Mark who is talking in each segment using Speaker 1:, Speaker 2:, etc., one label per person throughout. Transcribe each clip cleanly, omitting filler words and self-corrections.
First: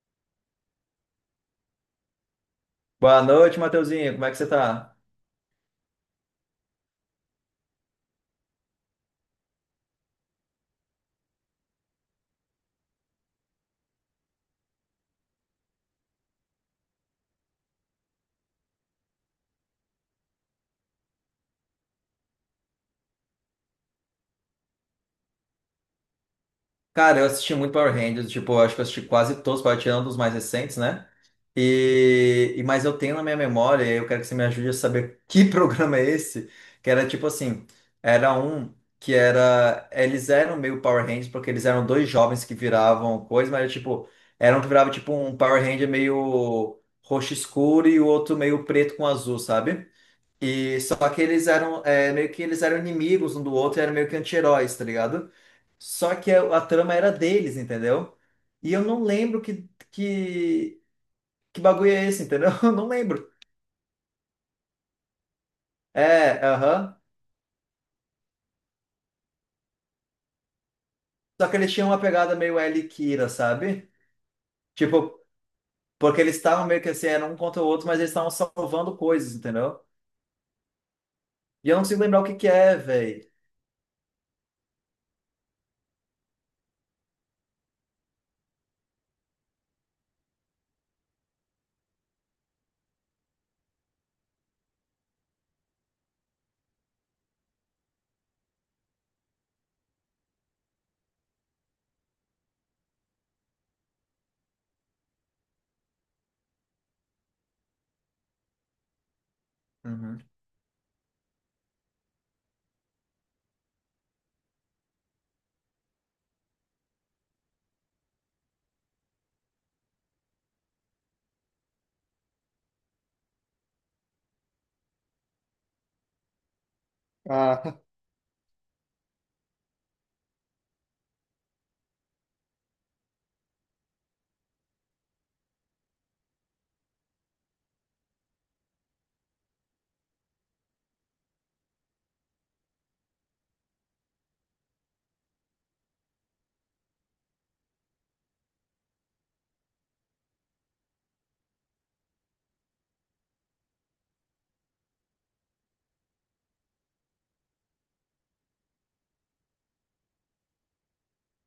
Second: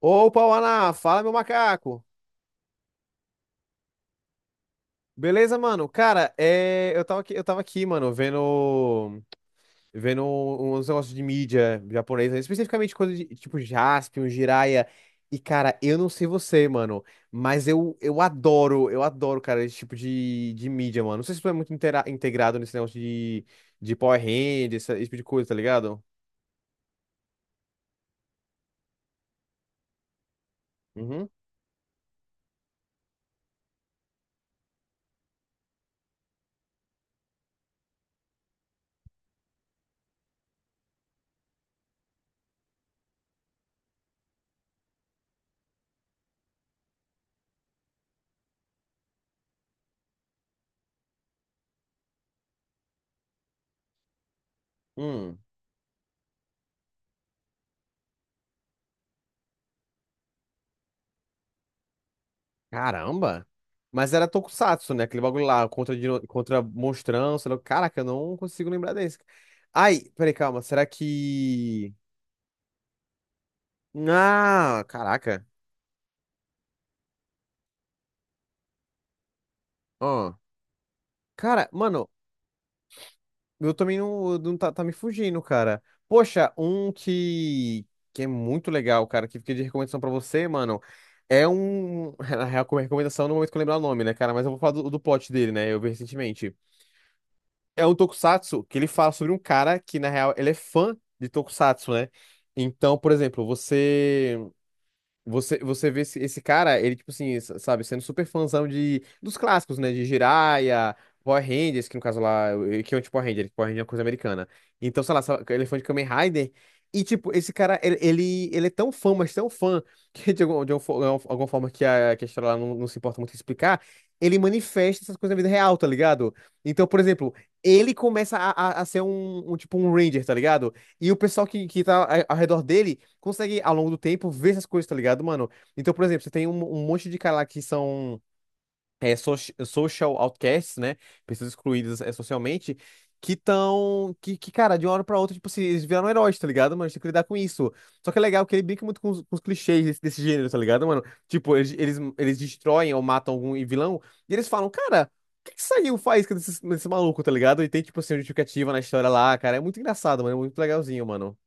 Speaker 1: Opa, Ana, fala meu macaco.
Speaker 2: Boa noite, Mateuzinho. Como é que você tá?
Speaker 1: Beleza, mano? Cara, eu tava aqui, mano, vendo uns negócios de mídia japonesa, especificamente coisa de tipo Jaspion, Jiraiya. E cara, eu não sei você, mano, mas eu adoro, eu adoro, cara, esse tipo de mídia, mano. Não sei se tu é muito integrado nesse negócio de Power Rangers, esse tipo de coisa, tá ligado?
Speaker 2: Cara, eu assisti muito Power Rangers, tipo, eu acho que eu assisti quase todos, para tirar um dos mais recentes, né?
Speaker 1: Uhum.
Speaker 2: Mas eu tenho na minha memória, e eu quero que você me ajude a saber que programa é esse, que era tipo assim, era um que era, eles eram meio Power Rangers porque eles eram dois jovens que viravam coisa, mas era, tipo, era um que virava tipo um Power Ranger meio roxo escuro e o outro meio preto com azul, sabe? E só que eles eram é, meio que eles eram inimigos um do outro, e eram meio que anti-heróis, tá ligado?
Speaker 1: Hum.
Speaker 2: Só que a trama era deles, entendeu? E eu não lembro que bagulho é esse, entendeu? Eu não lembro.
Speaker 1: Caramba! Mas era Tokusatsu, né? Aquele bagulho lá, contra,
Speaker 2: É,
Speaker 1: contra
Speaker 2: aham.
Speaker 1: monstrão, sei lá. Caraca, eu não consigo lembrar desse. Ai, peraí, calma. Será
Speaker 2: Só que eles tinham
Speaker 1: que.
Speaker 2: uma pegada meio L e Kira, sabe?
Speaker 1: Ah,
Speaker 2: Tipo,
Speaker 1: caraca.
Speaker 2: porque eles estavam meio que assim, eram um contra o outro, mas eles estavam salvando coisas, entendeu?
Speaker 1: Ó. Cara,
Speaker 2: E eu não consigo
Speaker 1: mano,
Speaker 2: lembrar o que que é, velho.
Speaker 1: eu também não, tá me fugindo, cara. Poxa, um que. Que é muito legal, cara, que fica de recomendação pra você, mano. É um. Na real, como recomendação, no momento que eu lembrar o nome, né, cara? Mas eu vou falar do plot dele, né? Eu vi recentemente. É um tokusatsu que ele fala sobre um cara que, na real, ele é fã de tokusatsu, né? Então, por exemplo, você. Você vê esse cara, ele, tipo assim, sabe, sendo super fãzão dos clássicos, né? De
Speaker 2: Uhum.
Speaker 1: Jiraiya, Power Rangers, que no caso lá, que é um tipo Power Ranger, Power Ranger é uma coisa americana. Então, sei lá, Elefante Kamen Rider. E, tipo, esse cara, ele é tão fã, mas tão fã, que de, de algum alguma forma que a história lá não, não se importa muito em explicar, ele manifesta essas coisas na vida real, tá ligado? Então, por exemplo,
Speaker 2: Ah,
Speaker 1: ele começa a, a ser um, tipo, um Ranger, tá ligado? E o pessoal que tá ao redor dele consegue, ao longo do tempo, ver essas coisas, tá ligado, mano? Então, por exemplo, você tem um, um monte de cara lá que são é, social outcasts, né? Pessoas excluídas é, socialmente, que estão. Que, cara, de uma hora pra outra, tipo, se eles viraram heróis, tá ligado, mano? A gente tem que lidar com isso. Só que é legal que ele brinca muito com os clichês desse gênero, tá ligado, mano? Tipo, eles destroem ou matam algum vilão, e eles falam, cara. O que que saiu faz com desse maluco, tá ligado? E tem, tipo assim, uma justificativa na história lá, cara. É muito engraçado, mano. É muito legalzinho, mano.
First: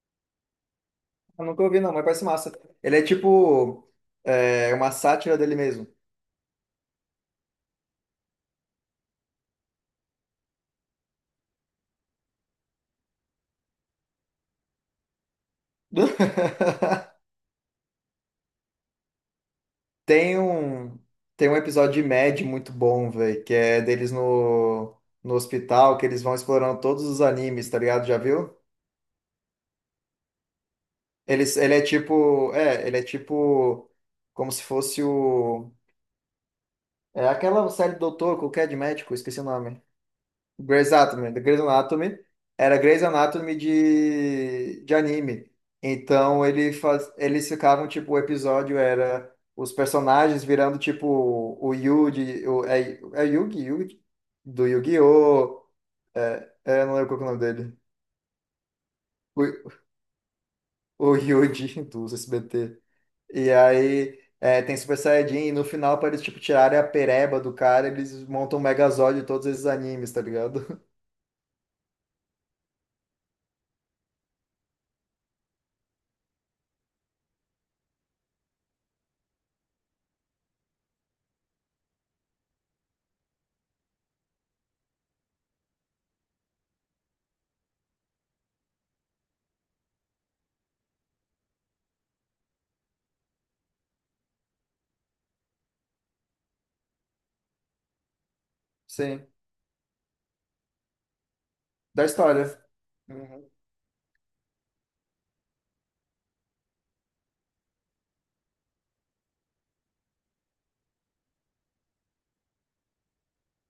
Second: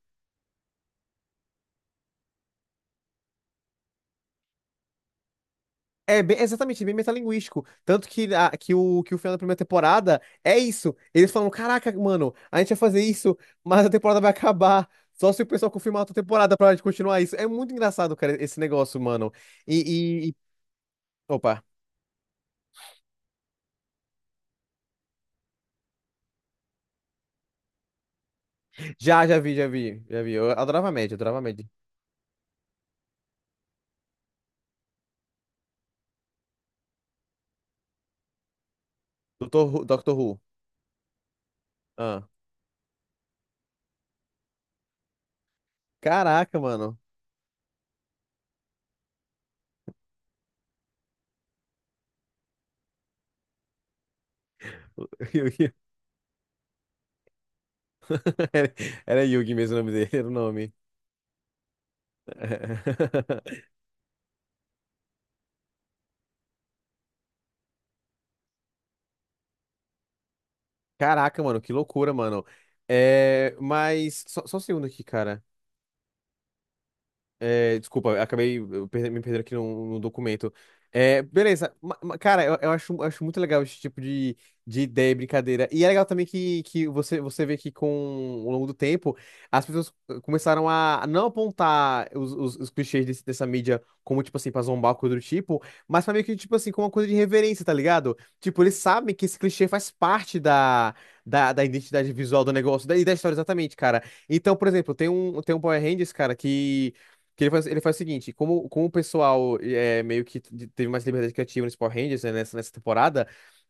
Speaker 2: eu nunca ouvi não, mas parece massa. Ele é tipo é, uma sátira dele mesmo.
Speaker 1: Exatamente, bem metalinguístico. Tanto que, que o final da primeira temporada é isso. Eles falam: Caraca, mano, a gente vai fazer isso, mas a temporada vai acabar. Só se o pessoal confirmar a outra temporada pra gente continuar isso. É muito engraçado, cara, esse negócio, mano. E, e- e-
Speaker 2: Tem um, tem um
Speaker 1: Opa.
Speaker 2: episódio de Mad muito bom, velho, que é deles no hospital, que eles vão explorando todos os animes, tá ligado? Já viu?
Speaker 1: Já, já vi, já vi, já vi. Eu adorava a média, adorava a
Speaker 2: Eles,
Speaker 1: média.
Speaker 2: ele é tipo, como se fosse o, é aquela série do doutor, qualquer de médico, esqueci o nome.
Speaker 1: Doctor Who.
Speaker 2: Grey's Anatomy, The Grey's Anatomy
Speaker 1: Ah.
Speaker 2: era Grey's Anatomy de anime. Então
Speaker 1: Caraca,
Speaker 2: ele
Speaker 1: mano.
Speaker 2: faz, eles ficavam tipo o episódio era os personagens virando tipo o Yugi, o, é, é Yugi, Yugi do Yu-Gi-Oh!
Speaker 1: Yugi.
Speaker 2: É, é, eu não lembro qual que é o nome dele.
Speaker 1: Era, era Yugi
Speaker 2: O,
Speaker 1: mesmo o nome dele, era o nome.
Speaker 2: o Yugi do SBT. E aí é, tem Super Saiyajin e no final para eles tipo tirarem a pereba do cara, eles montam o Megazord de todos esses animes, tá ligado?
Speaker 1: Caraca, mano, que loucura, mano. Só, só um segundo aqui, cara. É, desculpa, acabei me perdendo aqui no documento. É, beleza. Cara, eu acho, acho muito legal esse tipo de ideia e brincadeira. E é legal também que você, você vê que com ao longo do tempo as pessoas começaram a não apontar os, os clichês dessa mídia como, tipo assim, pra zombar, coisa do tipo, mas pra meio que, tipo assim, como uma coisa de reverência, tá ligado? Tipo, eles sabem que
Speaker 2: Sim,
Speaker 1: esse clichê faz parte da, da
Speaker 2: da
Speaker 1: identidade visual
Speaker 2: história.
Speaker 1: do negócio e da história,
Speaker 2: Uhum.
Speaker 1: exatamente, cara. Então, por exemplo, tem um Power Rangers, cara, que. Que ele faz o seguinte, como, como o pessoal é, meio que teve mais liberdade criativa nesse Power Rangers, né, nessa temporada,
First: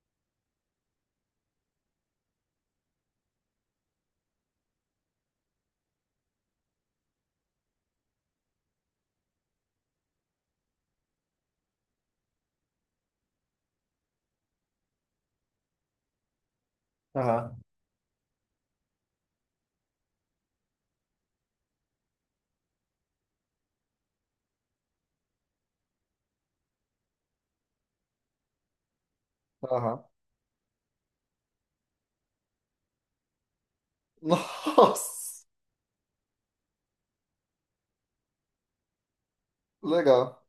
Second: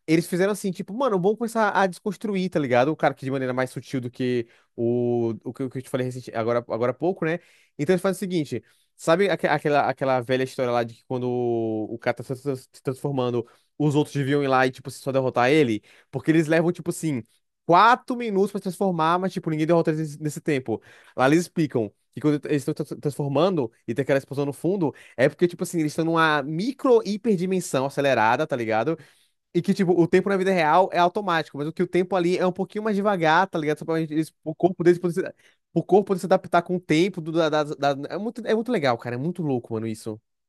Speaker 1: eles fizeram assim, tipo, mano, vamos começar a desconstruir, tá ligado? O cara que de maneira mais sutil do que o que eu te falei recente, agora há pouco, né? Então eles fazem o seguinte, sabe aquela velha história lá de que quando o cara tá se transformando, os outros deviam ir lá e, tipo, só derrotar ele? Porque eles levam, tipo assim,
Speaker 2: Aham,
Speaker 1: quatro minutos pra se transformar, mas, tipo, ninguém derrota eles nesse tempo. Lá eles explicam que quando eles estão transformando e tem aquela explosão no fundo, é porque, tipo assim, eles estão numa micro hiperdimensão acelerada, tá ligado? E que, tipo,
Speaker 2: aham.
Speaker 1: o tempo na vida real é automático, mas o que o tempo ali é um pouquinho mais devagar, tá ligado? Só pra eles, o corpo
Speaker 2: Nossa,
Speaker 1: deles poder se, o corpo poder se adaptar com o tempo. Do, da, da- da- É muito, é muito legal, cara. É muito louco, mano, isso.
Speaker 2: legal.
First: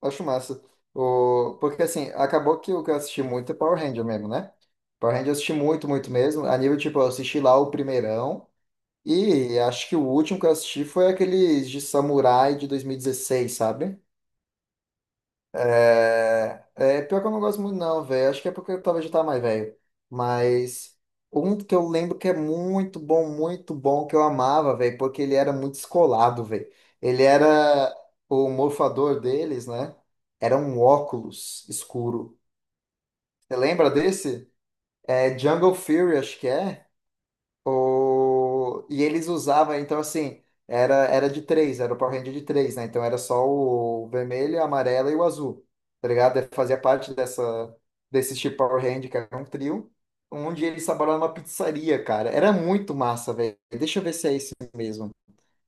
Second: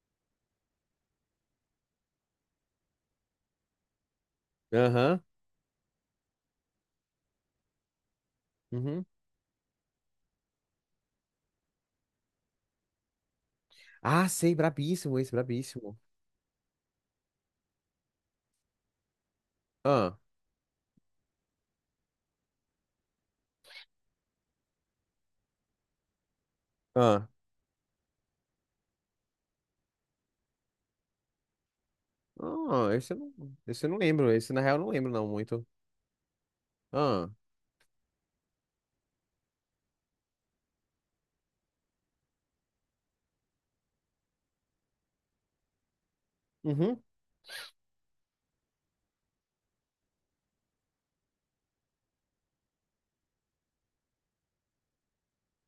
Speaker 2: Acho massa. O... Porque assim, acabou que o que eu assisti muito é Power Ranger mesmo, né? Power
Speaker 1: Aham.
Speaker 2: Ranger eu assisti muito, muito mesmo. A nível, tipo, eu assisti lá o primeirão.
Speaker 1: Uhum.
Speaker 2: E acho que o último que eu assisti foi aqueles de Samurai de 2016, sabe?
Speaker 1: Ah, sei, brabíssimo esse, brabíssimo.
Speaker 2: É, é, pior que eu não gosto muito, não, velho. Acho que é porque eu talvez já tá mais velho.
Speaker 1: Ah,
Speaker 2: Mas um que eu lembro que é muito bom, que eu amava, velho, porque ele era muito descolado, velho. Ele
Speaker 1: ah.
Speaker 2: era o morfador deles, né? Era um óculos escuro.
Speaker 1: Ah,
Speaker 2: Você
Speaker 1: esse eu
Speaker 2: lembra
Speaker 1: não lembro.
Speaker 2: desse?
Speaker 1: Esse, na real, eu não lembro, não,
Speaker 2: É
Speaker 1: muito.
Speaker 2: Jungle Fury, acho que é.
Speaker 1: Ah.
Speaker 2: O... E eles usavam, então assim, era, era de três, era o Power Ranger de três, né? Então era só o vermelho, a amarela e o azul, tá ligado? Fazia
Speaker 1: Uhum.
Speaker 2: parte dessa, desse tipo Power Ranger, que era um trio, onde eles trabalhavam numa pizzaria, cara. Era muito massa, velho. Deixa eu ver se é esse mesmo.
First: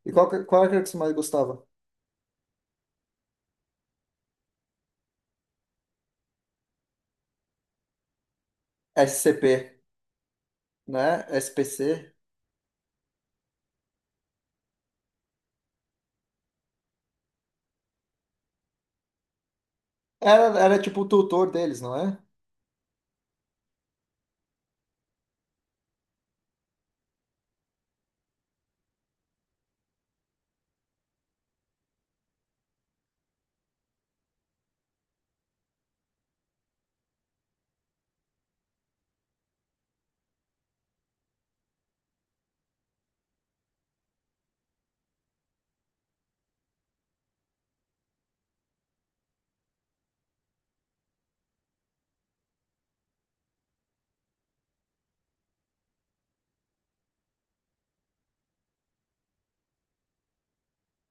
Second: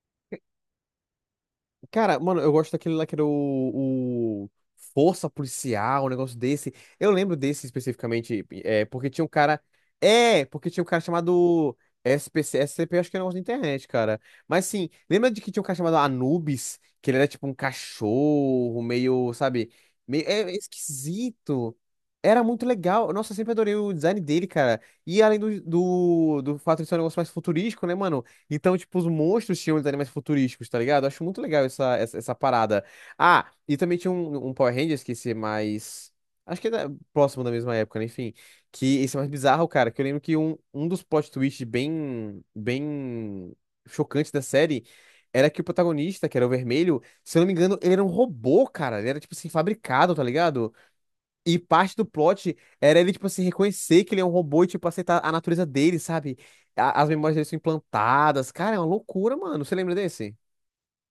Speaker 2: E qual, qual era que você mais gostava?
Speaker 1: Cara, mano, eu gosto daquele lá que era o Força Policial, um negócio desse. Eu lembro desse especificamente, é, porque tinha um
Speaker 2: SCP,
Speaker 1: cara. É, porque tinha um cara
Speaker 2: né?
Speaker 1: chamado
Speaker 2: SPC.
Speaker 1: SPC, SCP, acho que era um negócio da internet, cara. Mas sim, lembra de que tinha um cara chamado Anubis, que ele era tipo um cachorro, meio, sabe? Meio,
Speaker 2: Era,
Speaker 1: é
Speaker 2: era tipo o tutor
Speaker 1: esquisito.
Speaker 2: deles, não é?
Speaker 1: Era muito legal. Nossa, eu sempre adorei o design dele, cara. E além do fato de ser um negócio mais futurístico, né, mano? Então, tipo, os monstros tinham os animais futurísticos, tá ligado? Eu acho muito legal essa parada. Ah, e também tinha um Power Rangers que esse é mais. Acho que é próximo da mesma época, né? Enfim. Que esse é mais bizarro, cara. Que eu lembro que um dos plot twists bem, bem chocantes da série era que o protagonista, que era o vermelho, se eu não me engano, ele era um robô, cara. Ele era, tipo assim, fabricado, tá ligado? E parte do plot era ele, tipo assim, reconhecer que ele é um robô e, tipo, aceitar a natureza dele, sabe? As memórias dele são implantadas. Cara, é uma loucura, mano. Você lembra desse?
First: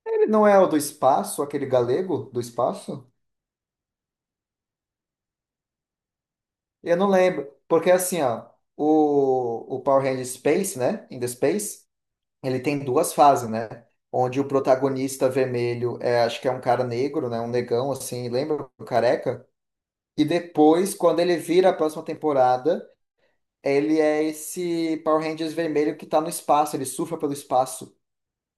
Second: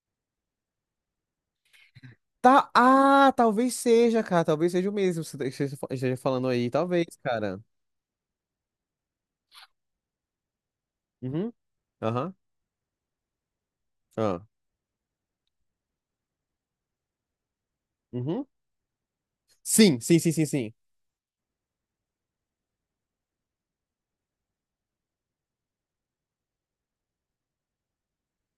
Speaker 2: Ele não é o do espaço, aquele galego do
Speaker 1: Tá.
Speaker 2: espaço?
Speaker 1: Ah, talvez seja, cara. Talvez seja o mesmo que você esteja falando aí.
Speaker 2: Eu
Speaker 1: Talvez,
Speaker 2: não lembro,
Speaker 1: cara.
Speaker 2: porque assim, ó, o Power Rangers Space, né, in the
Speaker 1: Uhum.
Speaker 2: Space,
Speaker 1: Aham.
Speaker 2: ele tem duas fases, né,
Speaker 1: Ah,
Speaker 2: onde o protagonista vermelho é, acho que é um cara negro, né, um negão, assim,
Speaker 1: Uhum.
Speaker 2: lembra o careca?
Speaker 1: Sim, sim,
Speaker 2: E
Speaker 1: sim, sim, sim.
Speaker 2: depois, quando ele vira a próxima temporada, ele é esse Power Rangers vermelho que tá no espaço, ele surfa pelo espaço.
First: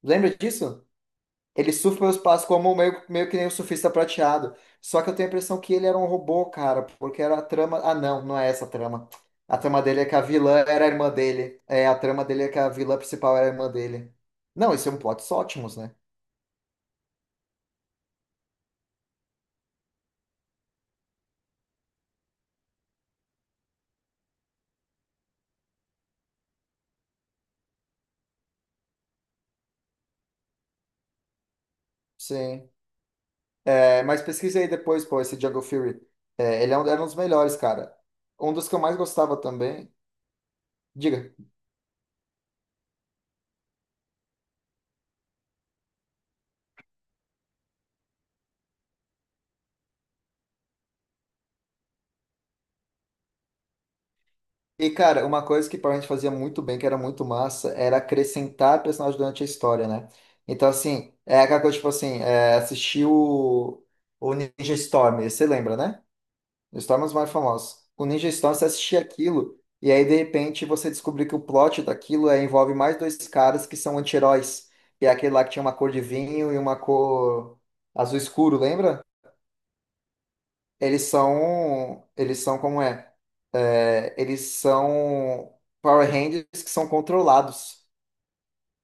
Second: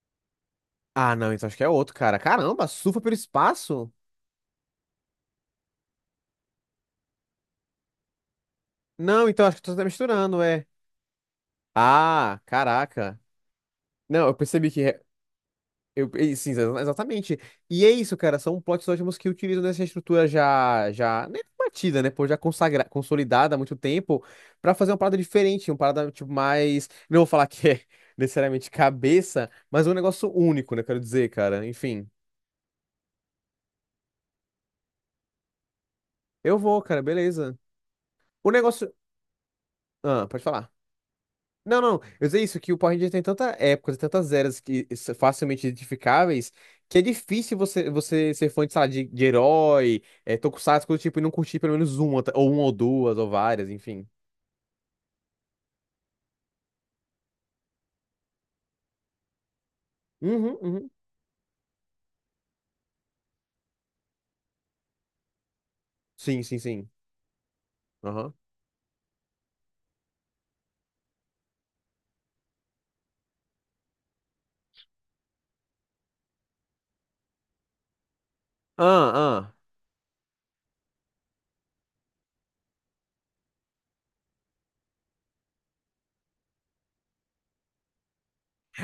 Speaker 2: Lembra disso?
Speaker 1: Ah, não, então acho que é
Speaker 2: Ele
Speaker 1: outro,
Speaker 2: surfa
Speaker 1: cara.
Speaker 2: meus passos
Speaker 1: Caramba,
Speaker 2: como
Speaker 1: surfa
Speaker 2: meio,
Speaker 1: pelo
Speaker 2: meio que nem o surfista
Speaker 1: espaço?
Speaker 2: prateado. Só que eu tenho a impressão que ele era um robô, cara, porque era a trama. Ah, não, não é essa a trama.
Speaker 1: Não, então acho
Speaker 2: A
Speaker 1: que tu
Speaker 2: trama
Speaker 1: tá
Speaker 2: dele é que a
Speaker 1: misturando,
Speaker 2: vilã
Speaker 1: é.
Speaker 2: era a irmã dele. É, a trama
Speaker 1: Ah,
Speaker 2: dele é que a vilã
Speaker 1: caraca.
Speaker 2: principal era a irmã dele.
Speaker 1: Não, eu percebi
Speaker 2: Não,
Speaker 1: que
Speaker 2: esse é um plot ótimos, né?
Speaker 1: eu, sim, exatamente. E é isso, cara. São plots ótimos que utilizam essa estrutura já né, batida, né? Pô, consolidada há muito tempo, pra fazer uma parada diferente, uma parada tipo mais. Não vou falar que é necessariamente cabeça, mas um negócio único, né? Quero dizer, cara. Enfim,
Speaker 2: Sim. É, mas pesquise aí depois, pô, esse Jungle Fury.
Speaker 1: eu
Speaker 2: É, ele é
Speaker 1: vou,
Speaker 2: um, era
Speaker 1: cara.
Speaker 2: um dos melhores,
Speaker 1: Beleza.
Speaker 2: cara.
Speaker 1: O
Speaker 2: Um dos que eu
Speaker 1: negócio.
Speaker 2: mais gostava também.
Speaker 1: Ah, pode falar.
Speaker 2: Diga.
Speaker 1: Não, não, eu sei isso, que o Power Ranger tem tantas épocas, e tantas eras que facilmente identificáveis, que é difícil você, você ser fã de, sei lá, de herói, é, tokusatsu, coisa do tipo, e não curtir pelo menos uma, ou uma ou duas, ou várias, enfim.
Speaker 2: E, cara, uma coisa que Power Rangers fazia muito bem, que era muito massa, era acrescentar personagens durante a história, né?
Speaker 1: Uhum,
Speaker 2: Então,
Speaker 1: uhum.
Speaker 2: assim, é aquela coisa, tipo assim, é, assistir o Ninja Storm, você lembra, né?
Speaker 1: Sim, sim,
Speaker 2: O
Speaker 1: sim.
Speaker 2: Storm é um dos mais famosos. O Ninja
Speaker 1: Aham.
Speaker 2: Storm, você assistia aquilo, e aí, de repente, você descobriu que o plot daquilo é, envolve mais dois caras que são anti-heróis, que é aquele lá que tinha uma cor de vinho e uma cor azul escuro, lembra?
Speaker 1: Ah, ah.
Speaker 2: Eles são. Eles são como é? É, eles são Power Rangers que são controlados.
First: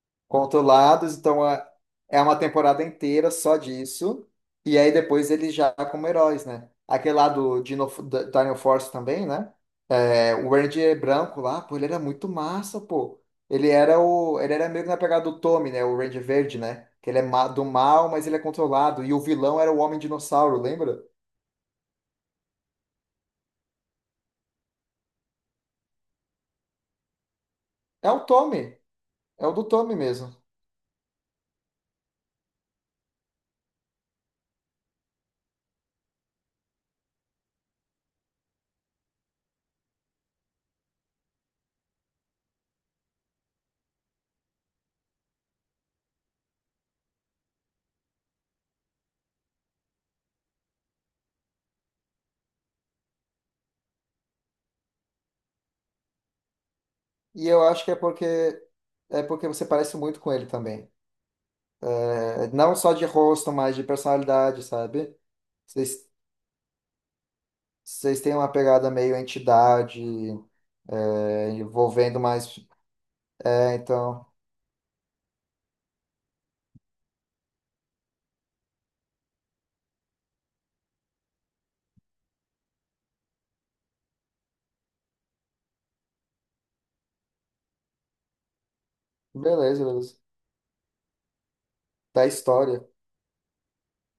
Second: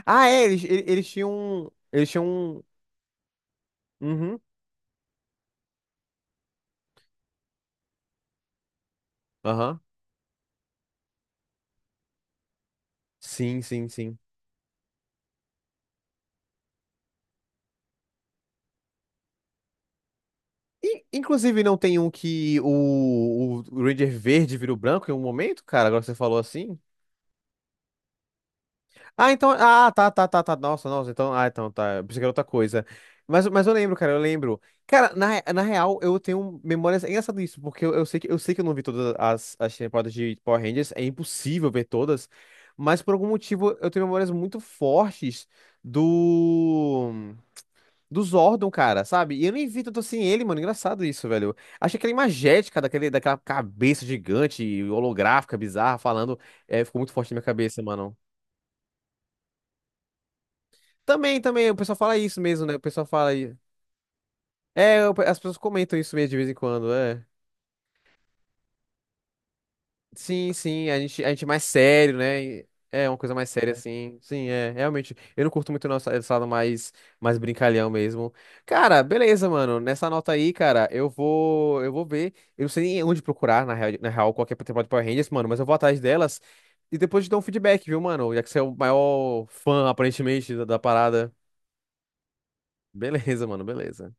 Speaker 1: Ah, é, eles, eles
Speaker 2: Controlados,
Speaker 1: tinham.
Speaker 2: então
Speaker 1: Um. Eles
Speaker 2: é
Speaker 1: tinham.
Speaker 2: uma
Speaker 1: Um.
Speaker 2: temporada inteira só disso.
Speaker 1: Uhum.
Speaker 2: E aí depois eles já como heróis, né? Aquele lá do Dino, Dino Force também, né?
Speaker 1: Aham.
Speaker 2: É, o Ranger branco lá, pô, ele era muito massa, pô.
Speaker 1: Sim,
Speaker 2: Ele
Speaker 1: sim,
Speaker 2: era
Speaker 1: sim.
Speaker 2: o. Ele era meio que na pegada do Tommy, né? O Ranger verde, né? Que ele é do mal, mas ele é controlado. E o vilão era o Homem Dinossauro, lembra?
Speaker 1: E, inclusive, não tem um que o Ranger verde virou branco em um momento, cara, agora que você falou assim?
Speaker 2: É o Tommy.
Speaker 1: Ah,
Speaker 2: É
Speaker 1: então.
Speaker 2: o do
Speaker 1: Ah,
Speaker 2: Tommy
Speaker 1: tá, tá,
Speaker 2: mesmo.
Speaker 1: tá, tá. Nossa, nossa. Então, ah, então, tá. Eu pensei que era outra coisa. Mas eu lembro. Cara, na real, eu tenho memórias. É engraçado isso, porque eu sei que, eu sei que eu não vi todas as, as temporadas de Power Rangers. É impossível ver todas. Mas por algum motivo, eu tenho memórias muito fortes do. Do Zordon, cara, sabe? E eu nem vi tanto assim ele, mano. Engraçado isso, velho. Achei aquela imagética daquele, daquela cabeça gigante, holográfica, bizarra, falando. É, ficou muito forte na minha
Speaker 2: E eu
Speaker 1: cabeça,
Speaker 2: acho que
Speaker 1: mano.
Speaker 2: é porque você parece muito com ele também.
Speaker 1: Também, também, o pessoal fala isso
Speaker 2: É,
Speaker 1: mesmo,
Speaker 2: não
Speaker 1: né? O
Speaker 2: só de
Speaker 1: pessoal fala
Speaker 2: rosto,
Speaker 1: aí.
Speaker 2: mas de personalidade,
Speaker 1: É,
Speaker 2: sabe?
Speaker 1: as pessoas comentam
Speaker 2: Vocês,
Speaker 1: isso mesmo de vez em quando, é.
Speaker 2: vocês têm uma pegada meio entidade,
Speaker 1: Sim, sim, a gente é
Speaker 2: é,
Speaker 1: mais sério,
Speaker 2: envolvendo
Speaker 1: né?
Speaker 2: mais.
Speaker 1: E é uma coisa mais séria,
Speaker 2: É,
Speaker 1: assim.
Speaker 2: então,
Speaker 1: Sim, é, realmente. Eu não curto muito nosso estado mais, mais brincalhão mesmo. Cara, beleza, mano. Nessa nota aí, cara, eu vou ver. Eu não sei nem onde procurar, na real, na real, qualquer temporada de Power Rangers, mano, mas eu vou atrás delas e depois te dou um feedback, viu, mano? Já que você é o maior
Speaker 2: beleza,
Speaker 1: fã,
Speaker 2: beleza.
Speaker 1: aparentemente, da parada.
Speaker 2: Da história.
Speaker 1: Beleza, mano, beleza.